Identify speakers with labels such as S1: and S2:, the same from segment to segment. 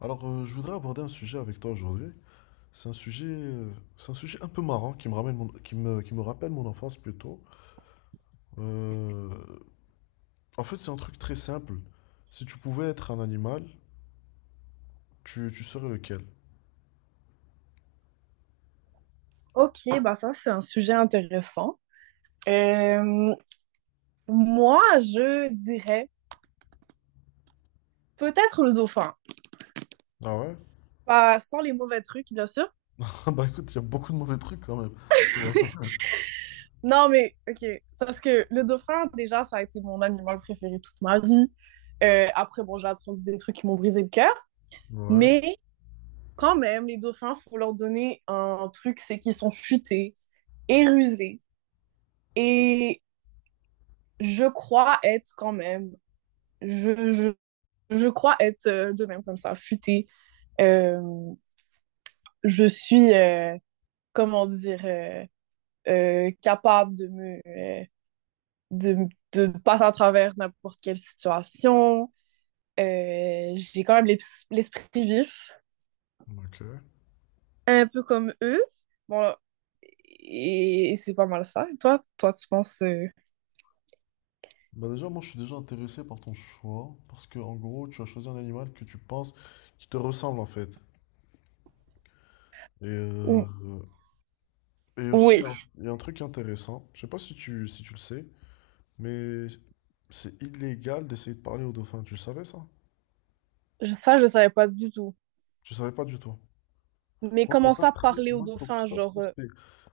S1: Alors, je voudrais aborder un sujet avec toi aujourd'hui. C'est un sujet, euh, c'est un sujet un peu marrant qui me ramène qui me rappelle mon enfance plutôt. Euh, En fait, c'est un truc très simple. Si tu pouvais être un animal, tu serais lequel?
S2: OK, bah ça, c'est un sujet intéressant. Euh, Moi, je dirais peut-être le dauphin.
S1: Ah ouais?
S2: Pas sans les mauvais trucs, bien sûr.
S1: Bah écoute, il y a beaucoup de mauvais trucs quand même. Ouais,
S2: Non, mais OK. Parce que le dauphin, déjà, ça a été mon animal préféré toute ma vie. Après, bon, j'ai entendu des trucs qui m'ont brisé le cœur.
S1: ouais,
S2: Mais quand même, les dauphins, faut leur donner un truc, c'est qu'ils sont futés et rusés. Et je crois être quand même, je, je, je crois être de même comme ça, futés. Euh, je suis, comment dire, capable de me, euh, de, de passer à travers n'importe quelle situation. J'ai quand même l'esprit vif,
S1: ok.
S2: un peu comme eux. Bon, et c'est pas mal ça. Et toi, toi, tu penses...
S1: Bah déjà, moi, je suis déjà intéressé par ton choix parce que, en gros, tu as choisi un animal que tu penses qui te ressemble en fait. Et, euh,
S2: ou-
S1: et aussi, il y
S2: Oui.
S1: a un, il y a un truc intéressant. Je sais pas si tu le sais. Mais c'est illégal d'essayer de parler au dauphin. Tu le savais, ça?
S2: Ça, je savais pas du tout.
S1: Je savais pas du tout.
S2: Mais comment ça, parler aux
S1: Moi, je trouve
S2: dauphins,
S1: ça
S2: genre...
S1: suspect.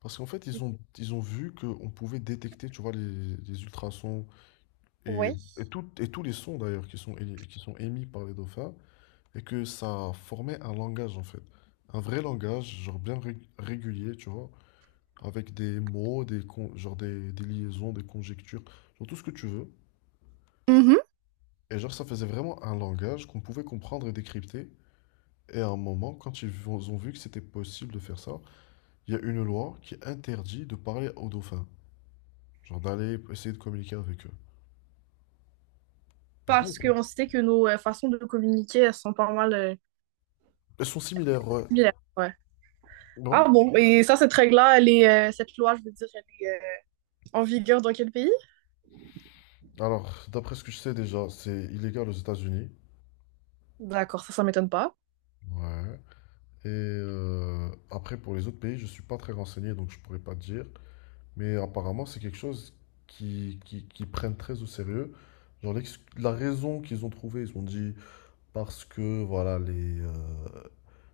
S1: Parce qu'en fait, ils ont vu qu'on pouvait détecter, tu vois, les ultrasons et,
S2: Oui.
S1: et tous les sons d'ailleurs qui sont émis par les dauphins, et que ça formait un langage en fait. Un vrai langage, genre bien régulier, tu vois, avec des mots, genre des liaisons, des conjectures, genre tout ce que tu veux.
S2: Mhm.
S1: Et genre, ça faisait vraiment un langage qu'on pouvait comprendre et décrypter. Et à un moment, quand ils ont vu que c'était possible de faire ça, il y a une loi qui interdit de parler aux dauphins. Genre, d'aller essayer de communiquer avec eux. Du coup,
S2: Parce qu'on sait que nos façons de communiquer, elles sont pas mal
S1: elles sont similaires, ouais.
S2: similaires. Ouais.
S1: Ouais.
S2: Ah bon, et ça, cette règle-là, cette loi, je veux dire, elle est en vigueur dans quel pays?
S1: Alors, d'après ce que je sais déjà, c'est illégal aux États-Unis.
S2: D'accord, ça m'étonne pas.
S1: Ouais. Et après, pour les autres pays, je suis pas très renseigné, donc je pourrais pas te dire. Mais apparemment, c'est quelque chose qui prennent très au sérieux. Genre, la raison qu'ils ont trouvée, ils ont dit, parce que voilà,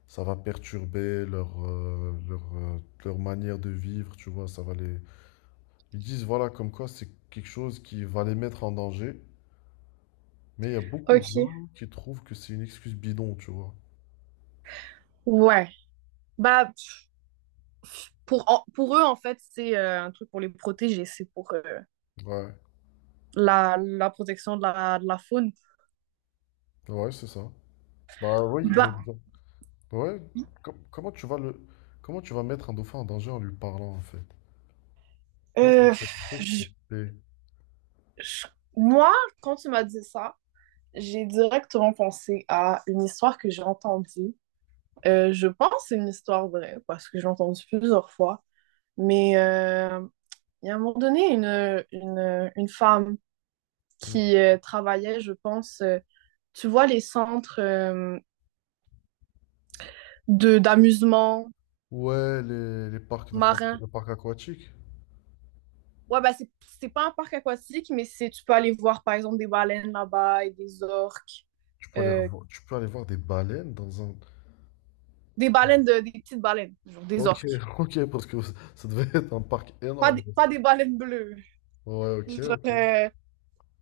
S1: ça va perturber leur manière de vivre, tu vois, ça va les... Ils disent, voilà, comme quoi c'est quelque chose qui va les mettre en danger, mais il y a beaucoup de
S2: Ok.
S1: gens qui trouvent que c'est une excuse bidon, tu vois.
S2: Ouais. Bah, pour eux, en fait, c'est un truc pour les protéger, c'est pour
S1: Ouais,
S2: la, la protection de de la faune.
S1: ouais, c'est ça. Bah oui, mais...
S2: Bah,
S1: bon, ouais, com- comment tu vas le... comment tu vas mettre un dauphin en danger en lui parlant, en fait? Moi, je trouve
S2: euh,
S1: ça très suspect.
S2: je- moi, quand tu m'as dit ça, j'ai directement pensé à une histoire que j'ai entendue. Je pense que c'est une histoire vraie parce que j'ai entendu plusieurs fois. Mais il y a un moment donné, une femme
S1: Mm.
S2: qui travaillait, je pense, tu vois, les centres de d'amusement
S1: Ouais, les parcs d'attractions,
S2: marin.
S1: les parcs aquatiques,
S2: Ouais, bah c'est pas un parc aquatique, mais c'est tu peux aller voir, par exemple, des baleines là-bas et des orques.
S1: tu peux aller,
S2: Euh,
S1: revo- tu peux aller voir des baleines dans un...
S2: des baleines, des petites baleines, genre des
S1: Ok,
S2: orques.
S1: ok, parce que ça devait être un parc
S2: Pas
S1: énorme.
S2: des, pas des baleines bleues.
S1: Ouais, ok,
S2: Genre,
S1: ok.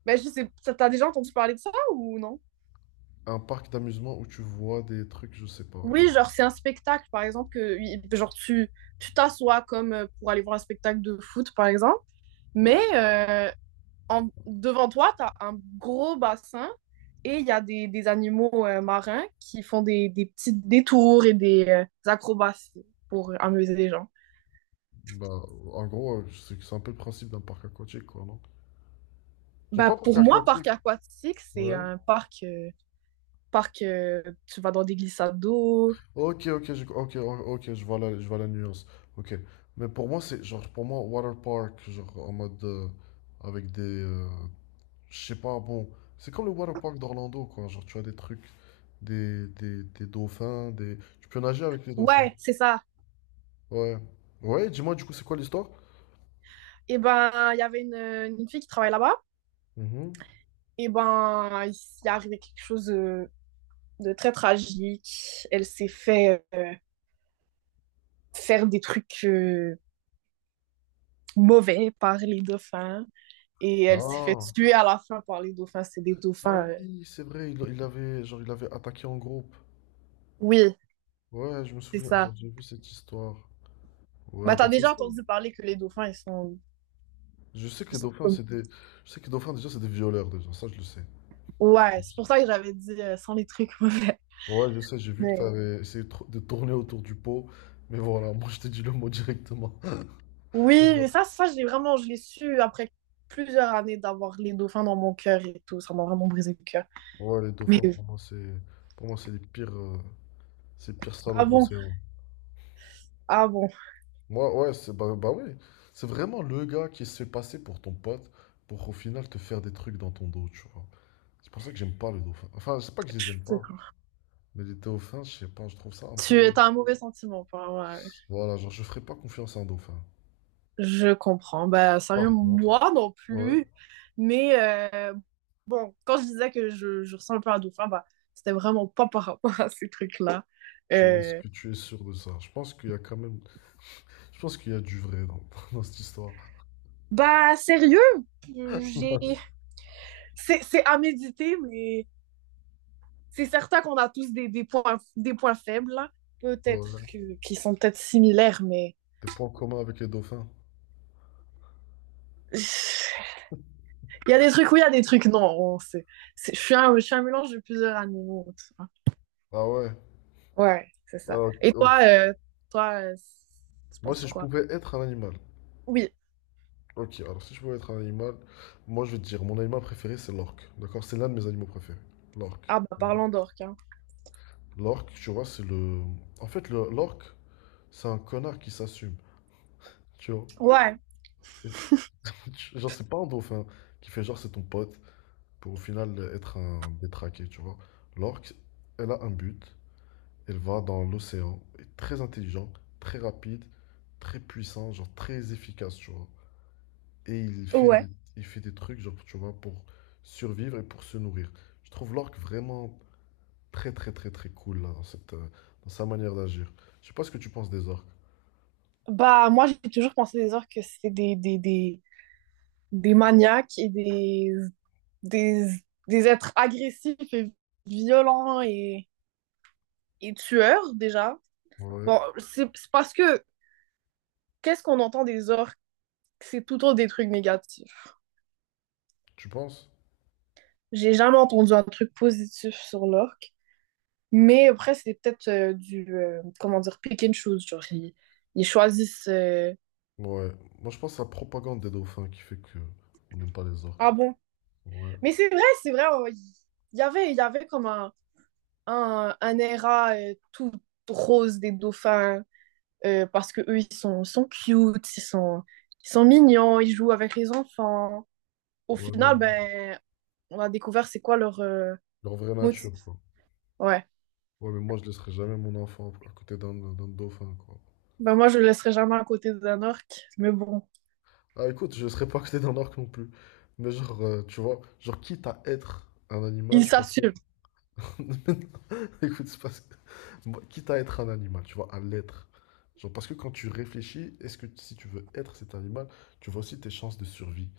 S2: ben, je sais, t'as déjà entendu parler de ça ou non?
S1: Un parc d'amusement où tu vois des trucs, je sais pas,
S2: Oui, genre, c'est un spectacle, par exemple, que oui, genre, tu t'assois comme pour aller voir un spectacle de foot, par exemple, mais
S1: Ouais,
S2: devant toi, t'as un gros bassin et il y a des animaux marins qui font des petits détours et des acrobaties pour amuser les gens.
S1: bah, en gros, c'est un peu le principe d'un parc aquatique, quoi, non? Genre,
S2: Bah,
S1: pas parc
S2: pour moi,
S1: aquatique.
S2: parc aquatique, c'est
S1: Ouais.
S2: un parc, parc tu vas dans des glissades d'eau.
S1: Ok, ok, je vois la nuance. Ok. Mais pour moi, c'est genre, pour moi, water park, genre en mode avec des, je sais pas, bon. C'est comme le water park d'Orlando, quoi. Genre, tu as des trucs, des dauphins, des. Tu peux nager avec les dauphins.
S2: Ouais, c'est ça.
S1: Ouais. Ouais, dis-moi du coup, c'est quoi l'histoire?
S2: Et ben, il y avait une fille qui travaille là-bas.
S1: Mhm.
S2: Et ben, il s'est arrivé quelque chose de très tragique. Elle s'est fait faire des trucs mauvais par les dauphins. Et elle s'est fait
S1: Ah.
S2: tuer à la fin par les dauphins. C'est des
S1: Ah
S2: dauphins.
S1: oui, c'est vrai, il avait genre, il avait attaqué en groupe.
S2: Oui,
S1: Ouais, je me
S2: c'est
S1: souviens, genre
S2: ça.
S1: j'ai vu cette histoire.
S2: Bah,
S1: Ouais, bah
S2: t'as
S1: c'est
S2: déjà
S1: ça.
S2: entendu parler que les dauphins,
S1: Je sais que
S2: ils
S1: les
S2: sont
S1: dauphins,
S2: comme.
S1: c'est des. Je sais que les dauphins, déjà, c'est des violeurs, déjà, ça je le sais.
S2: Ouais, c'est pour ça que j'avais dit sans les trucs mauvais.
S1: Ouais, je sais, j'ai vu que
S2: Mais
S1: t'avais essayé de de tourner autour du pot, mais voilà, moi je t'ai dit le mot directement.
S2: oui, mais ça, ça, je l'ai vraiment, je l'ai su après plusieurs années d'avoir les dauphins dans mon cœur et tout. Ça m'a vraiment brisé le cœur.
S1: Ouais, les
S2: Mais
S1: dauphins, pour moi, c'est. Pour moi, c'est les pires. C'est les pires salauds
S2: ah
S1: de
S2: bon,
S1: l'océan.
S2: ah bon.
S1: Moi, ouais, c'est bah, bah ouais. C'est vraiment le gars qui se fait passer pour ton pote pour, au final, te faire des trucs dans ton dos, tu vois. C'est pour ça que j'aime pas les dauphins. Enfin, c'est pas que je les aime
S2: Je
S1: pas,
S2: comprends.
S1: mais les dauphins, je sais pas, je trouve ça un
S2: Tu
S1: peu.
S2: as un mauvais sentiment. Ouais,
S1: Voilà, genre, je ferais pas confiance à un dauphin.
S2: je comprends. Ben, sérieux,
S1: Par contre,
S2: moi non
S1: ouais,
S2: plus. Mais bon, quand je disais que je ressens un peu un dauphin, bah, c'était vraiment pas par rapport à ces trucs-là.
S1: tu es- est-ce
S2: Euh,
S1: que tu es sûr de ça? Je pense qu'il y a quand même. Je pense qu'il y a du vrai dans, dans cette histoire.
S2: Bah, sérieux, j'ai... C'est à méditer, mais c'est certain qu'on a tous des points faibles, là. Peut-être
S1: Ouais.
S2: que, qui sont peut-être similaires, mais
S1: Des points communs avec les dauphins.
S2: il y a des trucs oui, il y a des trucs non. Suis un, je suis un mélange de plusieurs animaux. Tu vois.
S1: Ah ouais.
S2: Ouais, c'est ça.
S1: Alors,
S2: Et toi, toi, euh, tu
S1: moi,
S2: penses
S1: si je
S2: quoi?
S1: pouvais être un animal,
S2: Oui,
S1: ok, alors si je pouvais être un animal, moi je vais te dire, mon animal préféré c'est l'orque. D'accord? C'est l'un de mes animaux préférés. L'orque.
S2: ah bah
S1: Mhm.
S2: parlons d'orques. Hein.
S1: L'orque, tu vois, c'est le. En fait, l'orque, c'est un connard qui s'assume. Tu vois?
S2: Ouais,
S1: Genre, c'est pas un dauphin qui fait genre c'est ton pote pour au final être un détraqué, tu vois? L'orque, elle a un but. Elle va dans l'océan. Elle est très intelligent, très rapide, très puissant, genre très efficace, tu vois? Et il fait des,
S2: ouais.
S1: il fait des trucs, genre, tu vois, pour survivre et pour se nourrir. Je trouve l'orque vraiment très, très, très, très cool, là, dans cette, dans sa manière d'agir. Je sais pas ce que tu penses des orques.
S2: Bah moi, j'ai toujours pensé des orques que c'est des maniaques et des, des êtres agressifs et violents et tueurs déjà.
S1: Ouais.
S2: Bon, c'est parce que qu'est-ce qu'on entend des orques? C'est tout autre des trucs négatifs.
S1: Tu penses?
S2: J'ai jamais entendu un truc positif sur l'orque. Mais après, c'est peut-être comment dire, pick and choose. Genre, ils choisissent. Euh,
S1: Ouais. Moi, je pense à la propagande des dauphins qui fait que on n'aime pas les
S2: ah
S1: orques.
S2: bon?
S1: Ouais.
S2: Mais c'est vrai, c'est vrai. Euh, il y avait, il y avait comme un era tout rose des dauphins parce que eux, sont cute, ils sont mignons, ils jouent avec les enfants. Au
S1: Ouais,
S2: final,
S1: non,
S2: ben, on a découvert c'est quoi leur
S1: leur vraie
S2: motif.
S1: nature, quoi.
S2: Ouais.
S1: Ouais, mais moi, je laisserai jamais mon enfant à côté d'un d'un dauphin, quoi.
S2: Ben moi, je le laisserai jamais à côté d'un orque, mais bon,
S1: Ah, écoute, je laisserai pas à côté d'un orque non plus. Mais genre, tu vois, genre, quitte à être un animal,
S2: il
S1: je préfère...
S2: s'assume.
S1: Écoute, moi, quitte à être un animal, tu vois, à l'être. Genre, parce que quand tu réfléchis, est-ce que, si tu veux être cet animal, tu vois aussi tes chances de survie.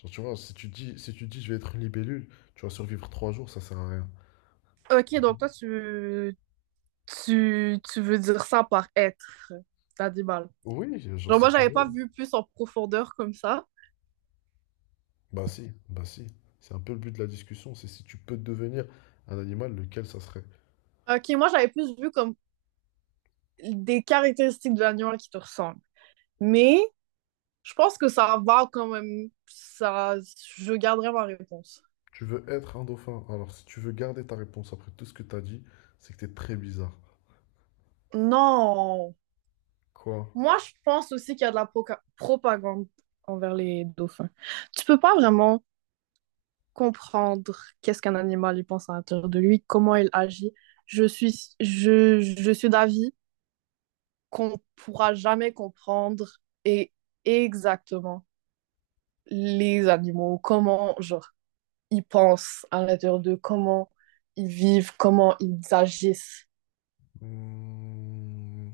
S1: Genre, tu vois, si tu dis je vais être une libellule, tu vas survivre 3 jours, ça sert à rien.
S2: Ok, donc toi, tu veux dire ça par être l'animal.
S1: Oui, genre,
S2: Genre,
S1: si
S2: moi,
S1: tu
S2: j'avais pas
S1: veux.
S2: vu plus en profondeur comme ça.
S1: Bah si, bah si. C'est un peu le but de la discussion, c'est si tu peux devenir un animal, lequel ça serait.
S2: Ok, moi, j'avais plus vu comme des caractéristiques de l'animal qui te ressemblent. Mais je pense que ça va quand même. Ça, je garderai ma réponse.
S1: Tu veux être un dauphin. Alors, si tu veux garder ta réponse après tout ce que t'as dit, c'est que t'es très bizarre.
S2: Non.
S1: Quoi?
S2: Moi, je pense aussi qu'il y a de la propagande envers les dauphins. Tu peux pas vraiment comprendre qu'est-ce qu'un animal il pense à l'intérieur de lui, comment il agit. Je suis d'avis qu'on ne pourra jamais comprendre et exactement les animaux, comment genre, ils pensent à l'intérieur d'eux, comment ils vivent, comment ils agissent.
S1: Hmm,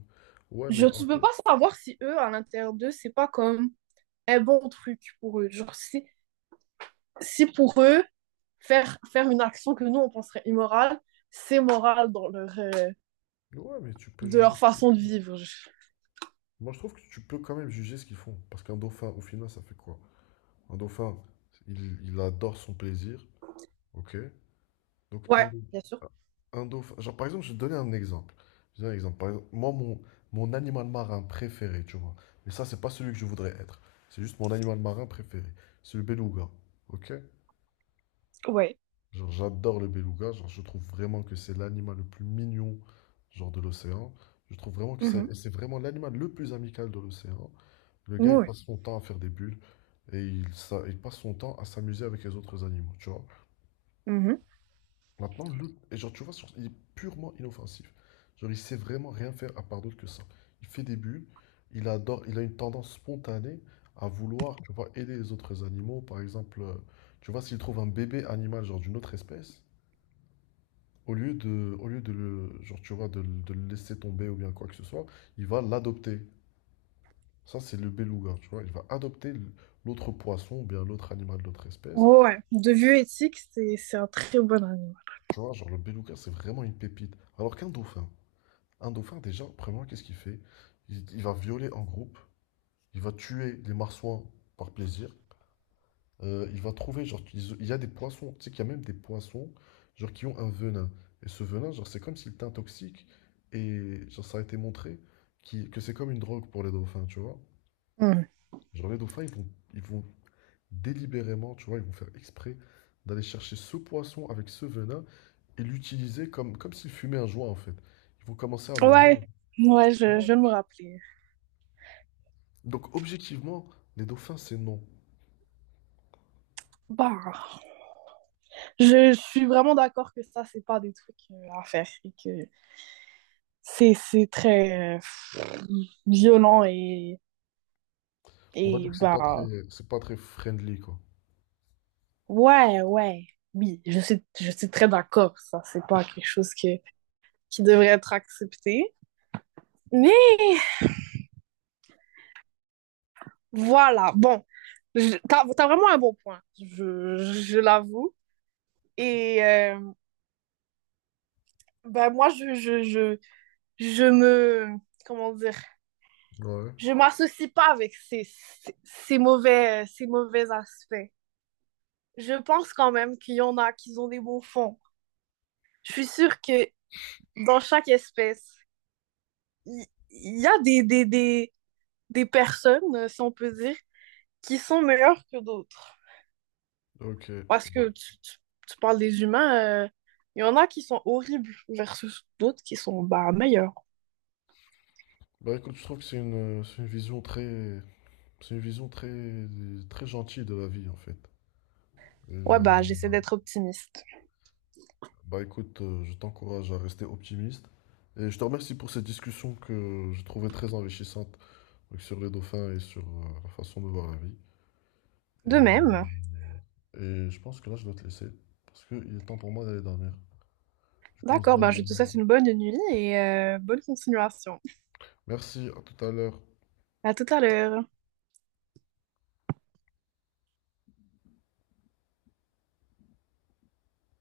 S1: Ouais, mais
S2: Je
S1: en
S2: ne peux
S1: fait.
S2: pas savoir si eux, à l'intérieur d'eux, c'est pas comme un bon truc pour eux. Genre, si, si pour eux, faire une action que nous, on penserait immorale, c'est moral dans
S1: Ouais, mais tu peux
S2: de leur
S1: juger.
S2: façon de vivre.
S1: Moi, je trouve que tu peux quand même juger ce qu'ils font. Parce qu'un dauphin, au final, ça fait quoi? Un dauphin, il adore son plaisir. Ok? Donc,
S2: Ouais, bien sûr.
S1: un dauphin. Genre, par exemple, je vais te donner un exemple. Je vais te donner un exemple. Par exemple, moi, mon animal marin préféré, tu vois. Mais ça, c'est pas celui que je voudrais être. C'est juste mon animal marin préféré. C'est le beluga. Ok?
S2: Ouais.
S1: Genre, j'adore le beluga. Genre, je trouve vraiment que c'est l'animal le plus mignon, genre, de l'océan. Je trouve vraiment que c'est vraiment l'animal le plus amical de l'océan. Le gars, il
S2: Ouais.
S1: passe son temps à faire des bulles, et il passe son temps à s'amuser avec les autres animaux, tu vois. Maintenant, le, et genre, tu vois, il est purement inoffensif. Genre, il sait vraiment rien faire à part d'autre que ça. Il fait des bulles, il adore, il a une tendance spontanée à vouloir, tu vois, aider les autres animaux. Par exemple, tu vois, s'il trouve un bébé animal, genre d'une autre espèce, au lieu de le, genre, tu vois, de le laisser tomber ou bien quoi que ce soit, il va l'adopter. Ça, c'est le beluga, tu vois. Il va adopter l'autre poisson ou bien l'autre animal de l'autre espèce.
S2: Ouais. De vue éthique, c'est un très bon animal.
S1: Tu vois, genre le beluga, c'est vraiment une pépite. Alors qu'un dauphin, déjà, premièrement, qu'est-ce qu'il fait? Il va violer en groupe, il va tuer les marsouins par plaisir. Il va trouver, genre, il y a des poissons, tu sais qu'il y a même des poissons, genre, qui ont un venin. Et ce venin, genre, c'est comme s'il était toxique. Et, genre, ça a été montré que c'est comme une drogue pour les dauphins, tu vois.
S2: Mm.
S1: Genre, les dauphins, ils vont délibérément, tu vois, ils vont faire exprès d'aller chercher ce poisson avec ce venin et l'utiliser comme s'il fumait un joint, en fait. Ils vont commencer à le mordre,
S2: Ouais. Ouais,
S1: tu vois.
S2: je me rappeler.
S1: Donc, objectivement, les dauphins, c'est non.
S2: Bah, je suis vraiment d'accord que ça, c'est pas des trucs à faire et que c'est très violent
S1: On va dire
S2: et
S1: que c'est pas
S2: bah,
S1: très, c'est pas très friendly, quoi.
S2: ouais, ouais. Oui, je suis très d'accord. Ça, c'est pas quelque chose que, qui devrait être accepté. Mais voilà, bon, t'as, t'as vraiment un bon point, je l'avoue. Et ben moi, je me, comment dire,
S1: Ouais,
S2: je m'associe pas avec ces, ces, ces mauvais aspects. Je pense quand même qu'il y en a qui ont des bons fonds. Je suis sûre que dans chaque espèce, il a des personnes, si on peut dire, qui sont meilleures que d'autres.
S1: ok. Ouais.
S2: Parce que tu parles des humains, il y en a qui sont horribles versus d'autres qui sont bah, meilleurs.
S1: Bah écoute, je trouve que c'est une vision très, très gentille de la vie, en fait. Et,
S2: Ouais,
S1: euh,
S2: bah, j'essaie d'être optimiste.
S1: Bah écoute, je t'encourage à rester optimiste. Et je te remercie pour cette discussion que je trouvais très enrichissante, donc sur les dauphins et sur la façon de voir la vie.
S2: De
S1: Et,
S2: même.
S1: et je pense que là, je dois te laisser parce qu'il est temps pour moi d'aller dormir. Du coup, on se
S2: D'accord,
S1: dit à-
S2: bah, je te souhaite une bonne nuit et bonne continuation.
S1: Merci, à tout à l'heure.
S2: À tout à l'heure.